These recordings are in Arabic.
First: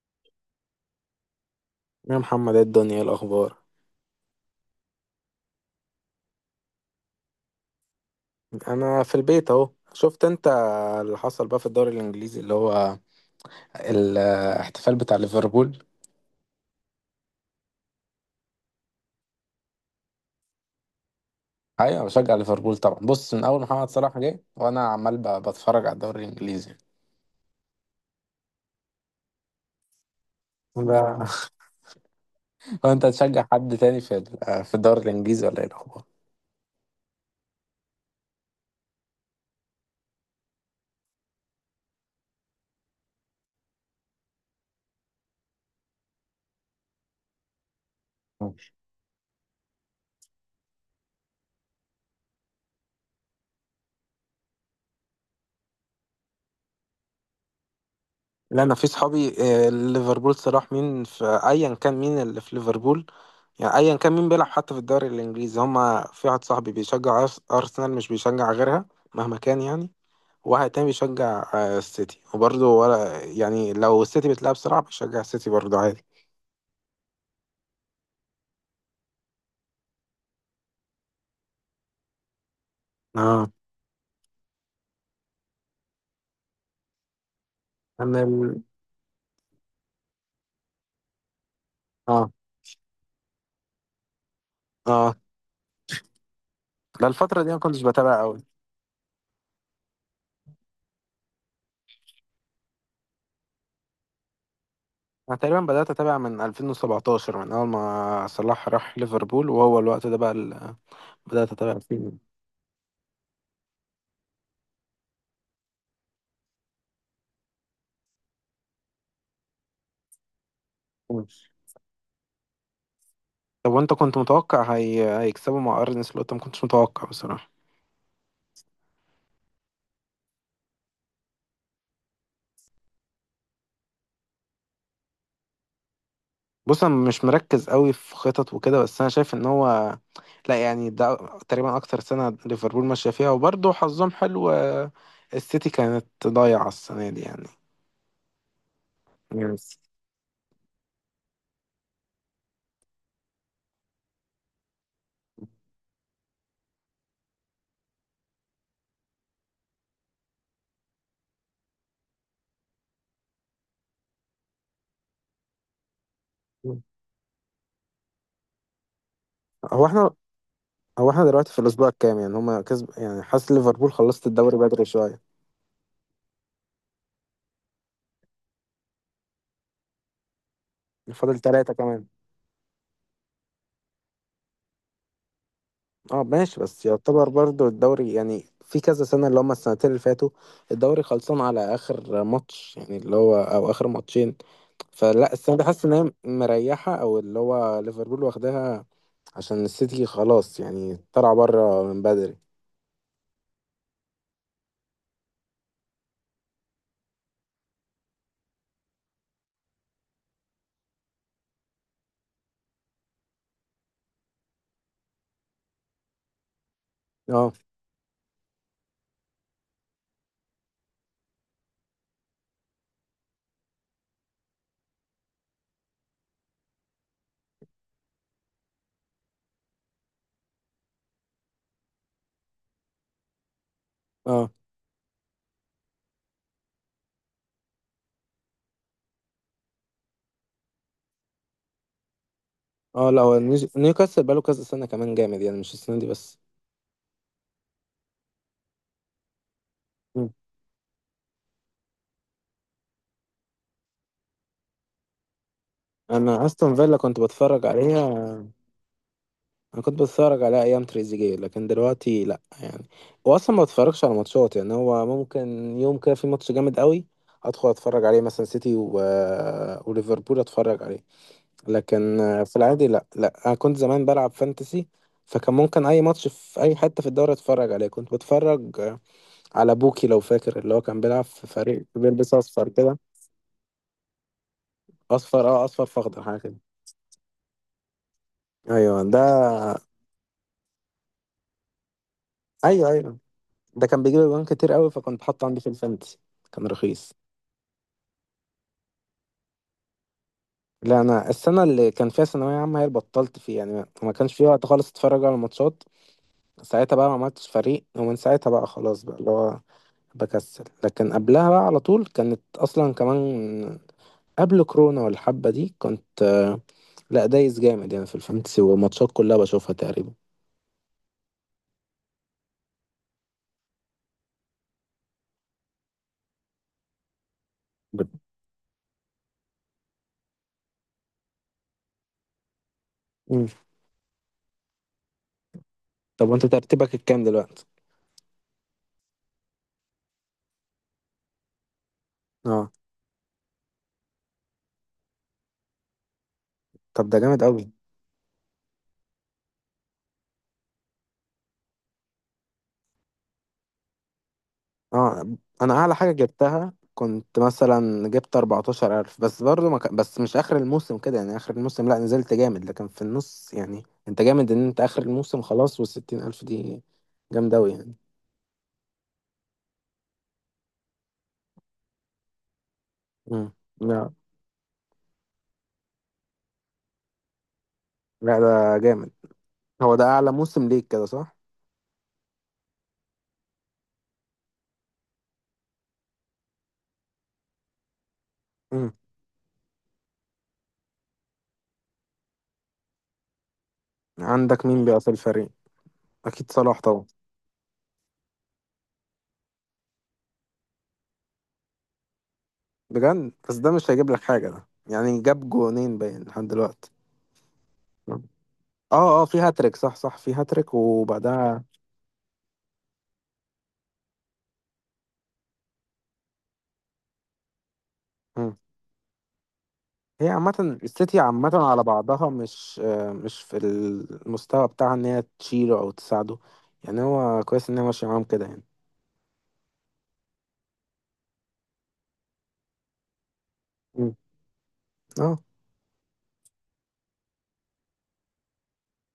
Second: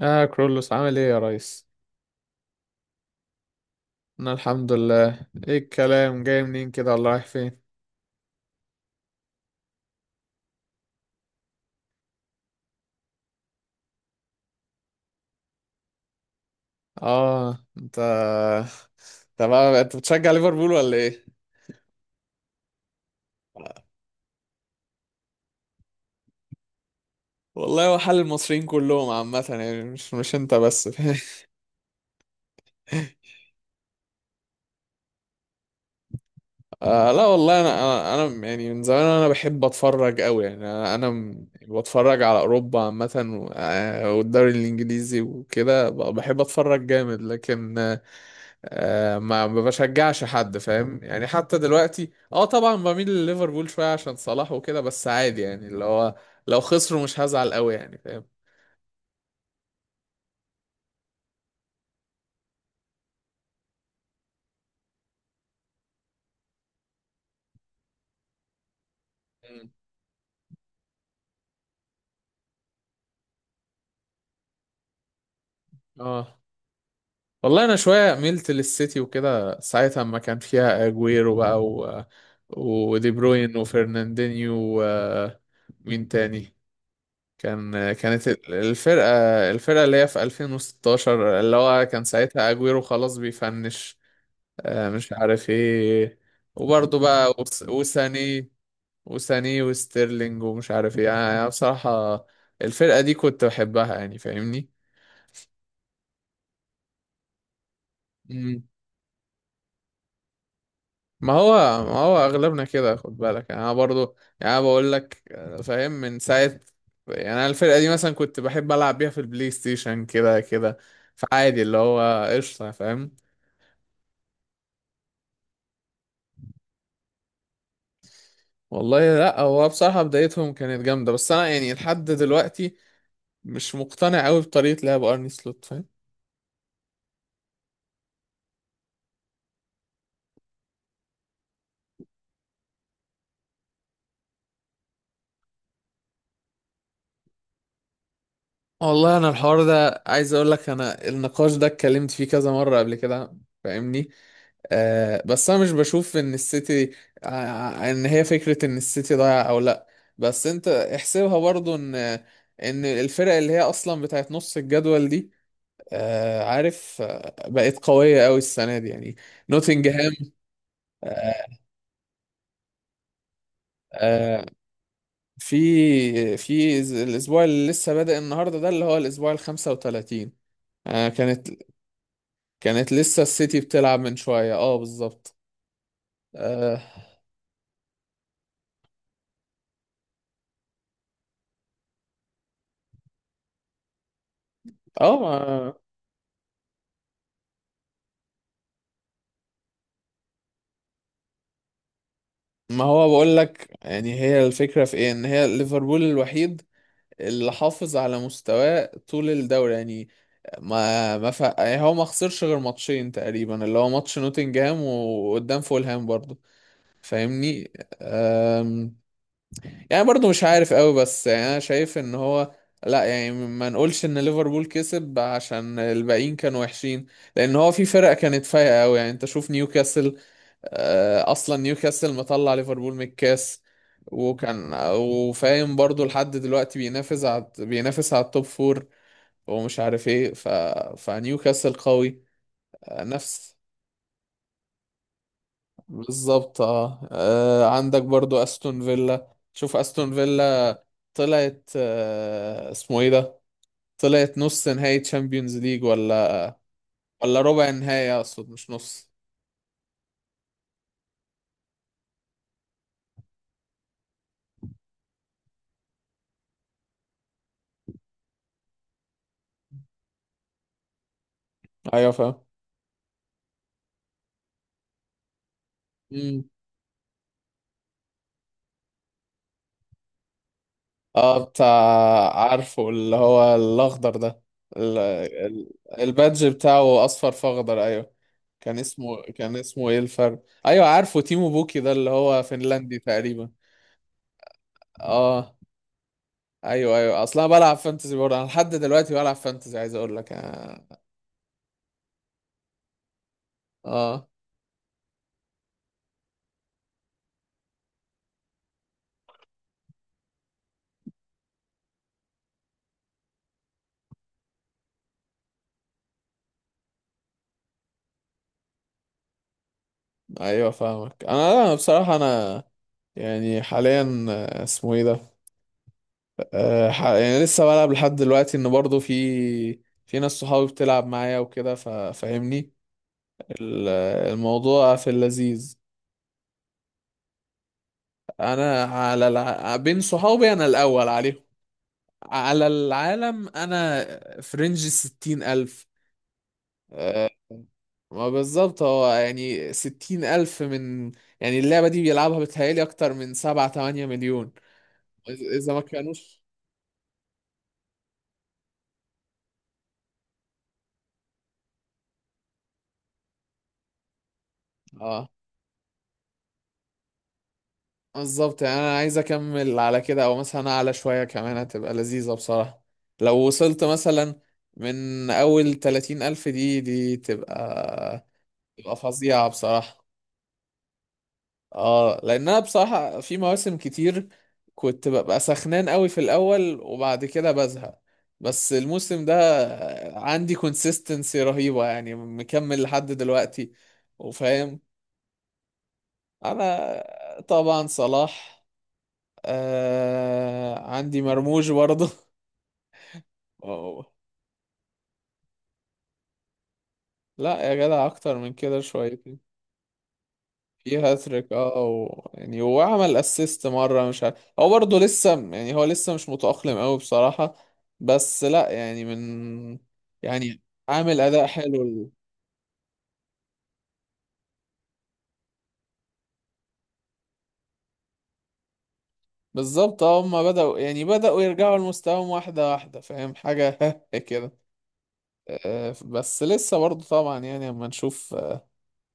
اه كرولوس، عامل ايه يا ريس؟ يا محمد، ايه الدنيا؟ إيه الاخبار؟ انا الحمد لله. ايه الكلام، جاي منين كده ولا رايح فين؟ انا في البيت اهو. شفت انت اللي حصل بقى في الدوري الانجليزي اللي هو الاحتفال بتاع ليفربول؟ اه انت انت بتشجع ليفربول ولا ايه؟ ايوه، بشجع ليفربول طبعا. بص، من اول محمد صلاح جه وانا عمال بتفرج على الدوري الانجليزي. والله هو حال المصريين كلهم عامة يعني، مش انت بس. ب- وانت تشجع حد تاني في في الدوري الانجليزي ولا ايه الاخبار؟ لا والله انا، انا أنا يعني من زمان انا بحب اتفرج قوي، يعني بتفرج على اوروبا عامه. والدوري الانجليزي وكده بحب اتفرج جامد، لكن ما بشجعش حد، فاهم يعني. حتى دلوقتي طبعا بميل لليفربول شويه عشان صلاح وكده، بس عادي يعني اللي هو لو خسروا مش هزعل قوي، يعني فاهم. لا، انا في صحابي، ليفربول صلاح مين، في ايا كان مين اللي في ليفربول. يعني ايا كان مين بيلعب حتى في الدوري الانجليزي، هما في واحد صاحبي بيشجع ارسنال، مش بيشجع غيرها مهما كان مم. يعني. وواحد تاني بيشجع السيتي، وبرضه ولا يعني لو السيتي بتلعب صلاح بيشجع السيتي برضه عادي. اه والله انا شويه ميلت للسيتي وكده ساعتها، اما كان فيها اجويرو بقى ودي اه. بروين وفرناندينيو، ومين تاني. كان انا كانت ال... الفرقه الفرقه اللي هي في 2016، اللي هو كان اه، ساعتها اجويرو خلاص بيفنش، مش اه، عارف ايه. وبرضه لا، بقى الفترة دي ما وس- كنتش بتابع قوي. وساني وساني وستيرلينج ومش عارف ايه، يعني انا بصراحة الفرقة دي كنت بحبها يعني فاهمني. انا تقريبا بدأت اتابع من 2017، من اول ما مم. صلاح راح ليفربول، وهو الوقت ده بقى اللي ما بدأت اتابع هو ما فيه. هو اغلبنا كده، خد بالك. يعني انا برضه، يعني انا بقول لك فاهم من ساعة. يعني انا الفرقة دي مثلا كنت بحب العب بيها في البلاي ستيشن كده كده، فعادي اللي هو قشطة فاهم. طب وانت كنت متوقع هيكسبوا مع ارن سلوت؟ ما كنتش متوقع بصراحه. والله لا، هو بصراحة بدايتهم كانت جامدة، بس انا يعني لحد دلوقتي مش مقتنع قوي بطريقة لعب ارني سلوت، فاهم. بص، انا مش مركز قوي في خطط وكده، بس انا شايف ان هو، لا يعني، ده تقريبا اكتر سنه ليفربول ماشيه فيها وبرضه حظهم حلو. السيتي كانت ضايعه السنه دي يعني. والله انا الحوار يس. ده، عايز اقول لك انا النقاش ده اتكلمت فيه كذا مره قبل كده، فاهمني. بس انا مش بشوف ان السيتي، ان هي فكره ان السيتي ضايع او لا. بس انت احسبها برضو ان الفرق اللي هي اصلا بتاعت نص الجدول دي، عارف، بقت قويه قوي السنه دي يعني. هو احنا نوتنجهام. هو احنا دلوقتي في آه الاسبوع الكام يعني؟ هما كسب يعني، حاسس ليفربول خلصت آه، الدوري بدري شويه. في الاسبوع اللي لسه بادئ النهارده ده، اللي هو الاسبوع ال 35. آه فاضل كانت 3 كمان. كانت لسه السيتي بتلعب من شوية، بالظبط. اه ماشي، اه بس يعتبر برضو الدوري يعني في كذا سنة، اللي هما السنتين اللي فاتوا الدوري خلصان على آخر ماتش، يعني اللي هو أو آخر ماتشين. فلا، السنة دي ما حاسس إن هي مريحة، أو اللي هو ليفربول واخداها عشان السيتي خلاص يعني طلع بره من بدري. ما هو بقول لك يعني، هي الفكرة في ايه، ان هي ليفربول الوحيد اللي حافظ على مستواه طول الدوري يعني. ما ما ف... يعني هو ما خسرش غير ماتشين تقريبا، اللي هو ماتش نوتنجهام وقدام فولهام برضه، اه، فاهمني. يعني برضو مش عارف قوي، بس يعني انا شايف ان هو، لا يعني ما نقولش ان ليفربول كسب عشان الباقيين كانوا وحشين. لان هو في فرق كانت فايقه قوي، يعني انت شوف نيوكاسل، اصلا نيوكاسل مطلع ليفربول من الكاس. اه، وكان وفاهم برضو لحد دلوقتي بينافس على التوب فور ومش عارف ايه، فنيوكاسل قوي، آه، اه، لا هو نفس نيوكاسل بقاله كذا سنة كمان جامد يعني، مش السنة دي بس. بالظبط. عندك برضو استون فيلا، شوف استون مم. فيلا طلعت، اسمه ايه ده، طلعت نص نهائي تشامبيونز ليج، أنا ولا أستون فيلا كنت ولا بتفرج ربع نهائي، عليها، اقصد مش نص. انا كنت بتفرج على ايام تريزيجيه، لكن دلوقتي لا يعني. واصلا ما بتفرجش على ماتشات. يعني هو ممكن يوم كده في ماتش جامد قوي ادخل اتفرج عليه، مثلا سيتي وليفربول اتفرج عليه. ايوه لكن فاهم. في العادي لا، لا، انا كنت زمان بلعب فانتسي، فكان ممكن اي ماتش مم. في اي حته في الدوري اتفرج عليه، كنت بتفرج على بوكي لو فاكر، اللي هو كان بيلعب اه في بتاع، فريق بيلبس اصفر عارفه كده. اللي هو الاخضر ده، ال- اصفر، اه، ال- اصفر في اخضر حاجه البادج كده. بتاعه اصفر فاخضر، ايوه. كان ايوه اسمه ده. كان اسمه ايه الفرق، ايوه عارفه، تيمو بوكي ده اللي هو ايوه، فنلندي ايوه، تقريبا. ده كان بيجيب اجوان كتير قوي، فكنت حاطه اه عندي في الفانتسي. كان ايوه رخيص. ايوه، اصلا بلعب فانتزي برضه، انا لحد دلوقتي بلعب فانتزي عايز اقول لك، لا، انا السنه اللي كان فيها ثانويه عامه هي اللي بطلت فيها يعني، ما آه، كانش في وقت خالص اتفرج على الماتشات. ساعتها بقى ما عملتش فريق، ومن ساعتها بقى خلاص بقى اللي هو بكسل. لكن قبلها بقى على طول كانت اصلا كمان قبل كورونا والحبه دي كنت، لا دايس جامد يعني في الفانتسي والماتشات كلها بشوفها تقريبا. ايوه فاهمك. انا بصراحه يعني حاليا، اسمه ايه ده. يعني لسه بلعب لحد بت- دلوقتي، ان برضه في ناس صحابي بتلعب معايا وكده ففاهمني. مم. ال- الموضوع في اللذيذ. طب وانت ترتيبك الكام دلوقتي؟ انا على بين صحابي انا الاول عليهم، على اه، العالم انا، في رينج الستين الف. طب ده آه، جامد قوي. ما بالظبط، هو يعني 60,000 من، يعني اللعبة دي بيلعبها بتهيألي أكتر من سبعة تمانية مليون. اه، إذ- إذا انا ما اعلى حاجه كانوش، جبتها كنت مثلا جبت 14000، بس برضو ما ك... بس مش اخر الموسم كده يعني، اخر الموسم لا نزلت جامد لكن في النص. يعني انت جامد ان انت اخر اه الموسم خلاص، وال60000 دي جامده قوي يعني. بالظبط. يعني أنا عايز أكمل على كده، أو مثلا أعلى شوية كمان هتبقى لذيذة بصراحة. لو مم. وصلت لا، مثلا من أول 30,000 دي دي تبقى لا، ده تبقى جامد. فظيعة هو بصراحة. ده اعلى موسم ليك كده، صح؟ اه لان انا بصراحة في مواسم كتير كنت ببقى سخنان قوي في الاول، وبعد كده بزهق. بس مم. الموسم ده عندي كونسيستنسي رهيبة، يعني مكمل لحد دلوقتي عندك وفاهم. مين بقى في الفريق؟ اكيد صلاح طبعا. انا طبعا صلاح، عندي مرموش برضه. بجد؟ بس ده مش هيجيب أوه. لك حاجه، ده يعني جاب جونين باين لحد دلوقتي. لا يا جدع، مم. اكتر من كده شوية. اه، اه، في هاتريك. صح، صح، في هاتريك في هاتريك وبعدها... يعني هو عمل اسيست مره، مش عارف، هو برضه لسه يعني هو لسه مش متأقلم قوي بصراحه. بس لا يعني، من، هي يعني عامة، عامل السيتي اداء عامة حلو على بعضها مش، مش في المستوى بتاعها ان هي تشيله او تساعده. يعني هو كويس ان هي ماشية معاهم كده يعني. بالظبط. اه هما بدأوا يرجعوا لمستواهم واحده واحده، فاهم حاجه. مم. كده. اه، بس لسه برضه طبعا، يعني اما نشوف،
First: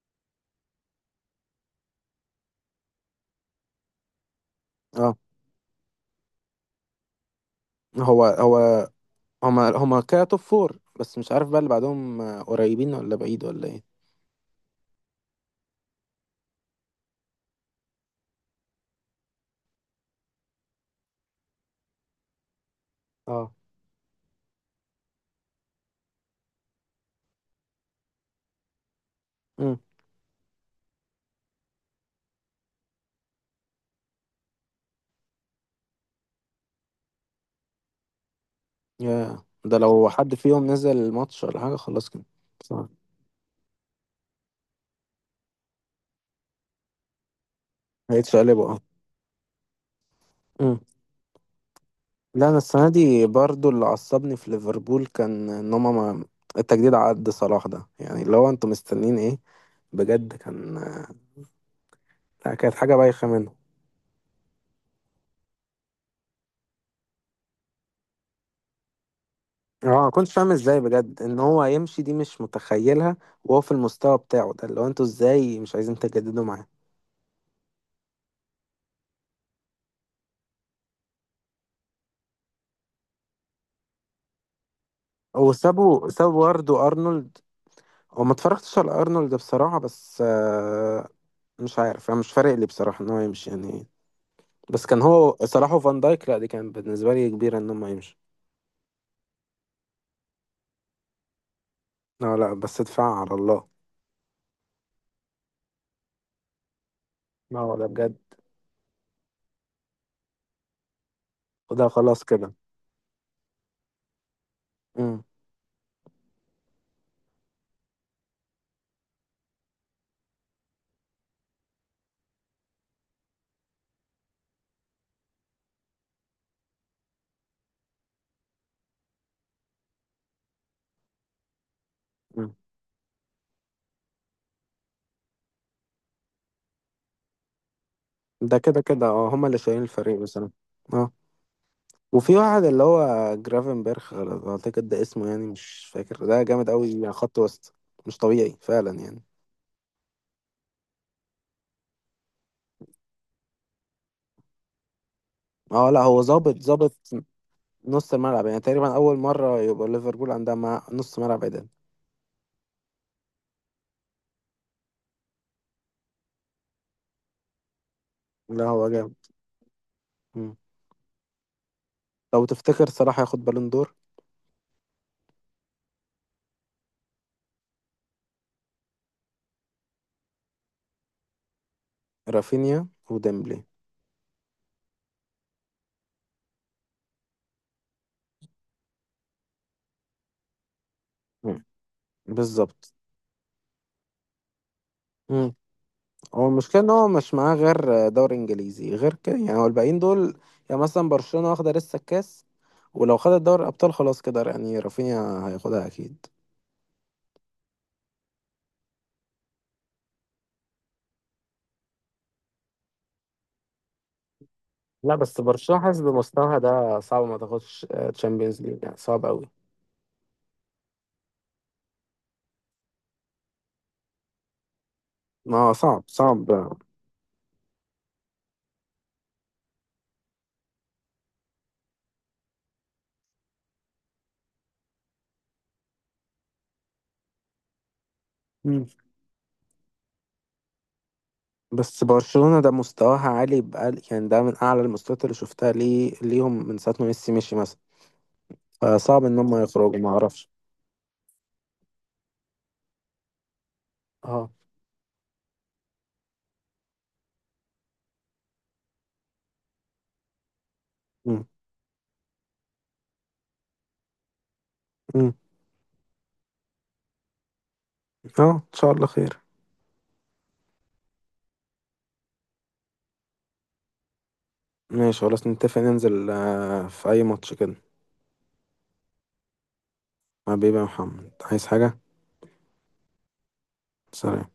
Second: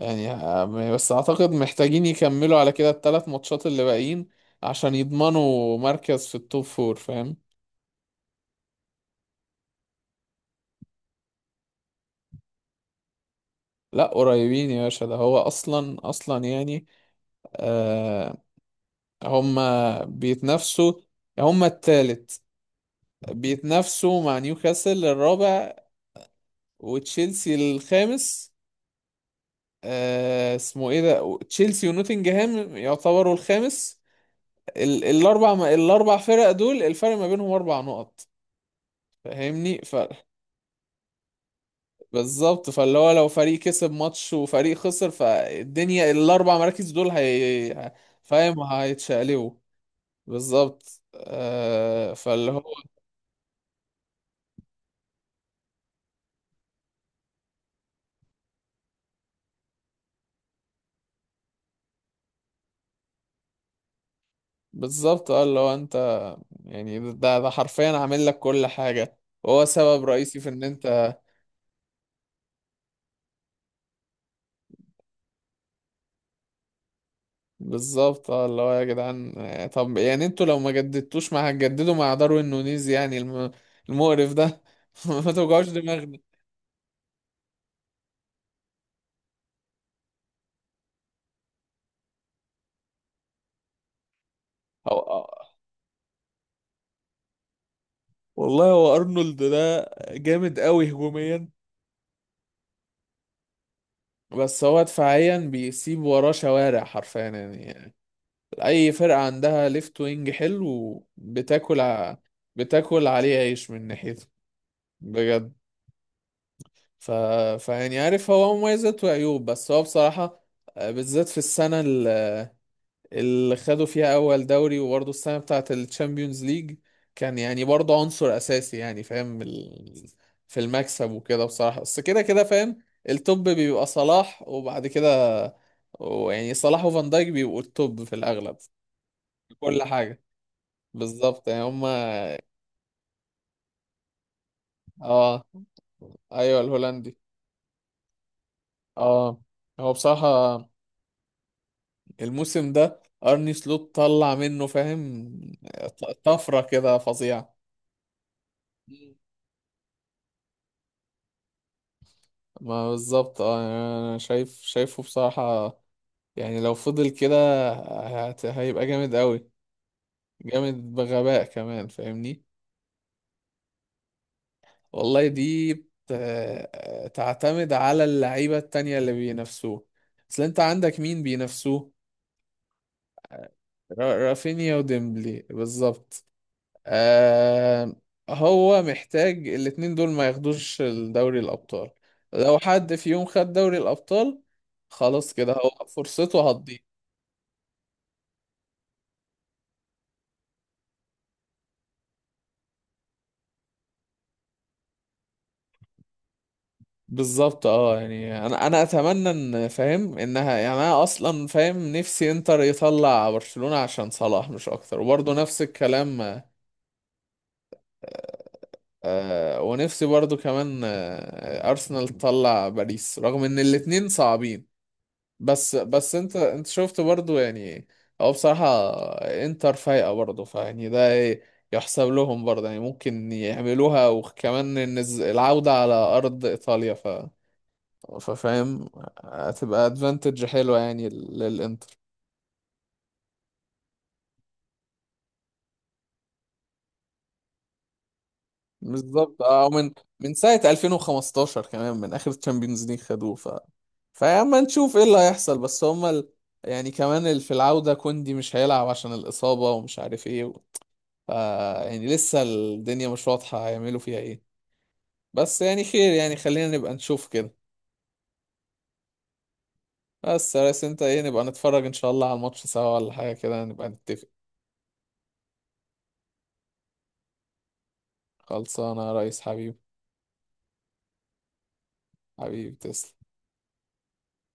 يعني آه، بس اعتقد محتاجين يكملوا على كده الثلاث ماتشات اللي باقيين عشان اه، يضمنوا مركز في التوب فور، فاهم. هو هما كده توب فور، بس مش عارف بقى اللي بعدهم، قريبين ولا بعيد ولا ايه؟ لا قريبين يا باشا، ده هو اصلا اصلا يعني، آه هما بيتنافسوا، هما التالت، اه. بيتنافسوا مع نيوكاسل الرابع وتشيلسي الخامس. امم. آه اسمه ايه ده تشيلسي ونوتنجهام يعتبروا الخامس. الاربع فرق دول، الفرق ما بينهم اربع نقط، يا ده فاهمني. لو حد فيهم نزل الماتش ولا حاجة خلاص كده. بالظبط، صح، فاللي هو لو فريق كسب ماتش وفريق خسر فالدنيا الاربع مراكز دول هي، فاهم، هيتشقلبوا. هيتشقلبوا. اه، بالظبط. لا فاللي انا هو السنه دي برضو اللي عصبني في ليفربول كان ان هما ما التجديد عقد صلاح ده، يعني اللي هو انتوا مستنيين ايه بجد؟ كان، لا، كانت حاجه بايخه منه. بالظبط، اللي هو انت، يعني ده حرفيا عامل لك كل حاجة وهو اه، سبب ما كنتش رئيسي في فاهم ان ازاي انت، بجد ان هو يمشي، دي مش متخيلها. وهو في المستوى بتاعه ده، اللي هو انتوا ازاي مش عايزين تجددوا معاه؟ بالظبط. اه اللي هو يا جدعان، طب يعني انتوا لو ما جددتوش مع، هتجددوا مع داروين نونيز يعني المقرف ده. ما توجعوش وسابوا دماغنا. سابوا برضه ارنولد. هو ما اتفرجتش على ارنولد بصراحه، بس مش عارف، انا مش فارق لي بصراحه ان هو يمشي يعني. بس هو كان هو آه، صلاح وفان دايك، لا دي كان بالنسبه لي كبيره ان هم يمشوا. والله هو ارنولد ده جامد قوي هجوميا، لا، لا، بس ادفع على الله. بس هو دفاعيا بيسيب وراه شوارع حرفيا. ما هو ده يعني بجد. اي فرقة عندها ليفت وينج حلو بتاكل وده خلاص كده. بتاكل عليه عيش من ناحيته امم. بجد. ف... فيعني عارف هو مميزات وعيوب، بس هو بصراحة بالذات في السنة اللي خدوا فيها اول دوري، وبرضه السنة بتاعة الشامبيونز ليج كان يعني برضه عنصر اساسي، يعني فاهم في المكسب وكده بصراحة، بس كده كده أمم. فاهم. التوب بيبقى صلاح، وبعد كده ويعني صلاح وفان دايك بيبقوا التوب في ده الاغلب في كده كده، اه، هما اللي كل شايلين الفريق حاجة. بصراحة. اه، بالظبط، يعني هما، وفي واحد اللي هو جرافنبرخ اعتقد ده اسمه، اه يعني مش فاكر، ده ايوه جامد قوي يعني، الهولندي. خط وسط. مش طبيعي فعلا يعني. اه هو بصراحة الموسم ده ارني سلوت طلع منه، فاهم، اه، لا هو ظابط، طفرة كده ظابط فظيعة. نص الملعب يعني. تقريبا مم. اول مرة يبقى ليفربول عندها مع نص ملعب عدل. ما بالظبط، يعني انا شايفه بصراحة يعني، لو فضل كده لا هيبقى هو جامد جامد. قوي، أمم. جامد بغباء كمان فاهمني. لو تفتكر صلاح هياخد بالون دور؟ والله دي تعتمد على اللعيبة التانية اللي بينافسوه، اصل انت عندك مين بينافسوه؟ رافينيا وديمبلي. رافينيا وديمبلي، بالظبط. آه هو محتاج الاتنين دول ما ياخدوش دوري أمم. الأبطال. لو بالظبط. حد في يوم خد دوري الأبطال، خلاص كده هو هو فرصته هتضيع. المشكلة ان هو مش معاه غير دوري انجليزي غير كده يعني، هو الباقيين دول. يعني مثلا برشلونة واخدة لسه الكاس، ولو خدت دوري الابطال خلاص كده يعني رافينيا هياخدها اكيد. بالظبط. اه يعني انا اتمنى ان، فاهم انها يعني، انا اصلا فاهم نفسي انتر يطلع برشلونة عشان صلاح مش اكتر، لا وبرضه بس نفس برشلونة حاسس الكلام. بمستواها ده صعب ما تاخدش تشامبيونز ليج يعني، صعب قوي. ونفسي برضه كمان ارسنال تطلع باريس، رغم ان الاتنين صعبين. ما هو بس صعب، بس انت صعب. انت شفت برضو يعني، هو بصراحة انتر فايقة برضو، فيعني ده ايه، يحسب لهم برضو يعني، ممكن يعملوها، وكمان ان العودة على ارض ايطاليا، ف مم. ففاهم هتبقى ادفانتج حلوة يعني للانتر. بس برشلونة ده مستواها عالي بقال، يعني ده من اعلى المستويات اللي شفتها ليهم من ساعة ما ميسي مشي مثلا. فصعب ان بالظبط. هم اه من يخرجوا، ما من اعرفش. ساعة 2015، كمان من اخر تشامبيونز ليج خدوه، اه. فاما نشوف ايه اللي هيحصل، بس هما يعني كمان في العودة كوندي مش هيلعب عشان الإصابة، ومش عارف ايه، ف- مم. يعني لسه الدنيا مش واضحة هيعملوا فيها ايه. مم. بس يعني خير، يعني خلينا نبقى نشوف كده. اه، ان شاء الله خير. بس يا ريس انت ايه، نبقى نتفرج ان شاء الله على الماتش سوا، ولا حاجة كده نبقى نتفق؟ ماشي، خلاص نتفق ننزل في أي ماتش كده. خلصانة يا ريس حبيبي، حبيبي يا محمد، عايز حاجة؟ حبيبي تسلم. سلام.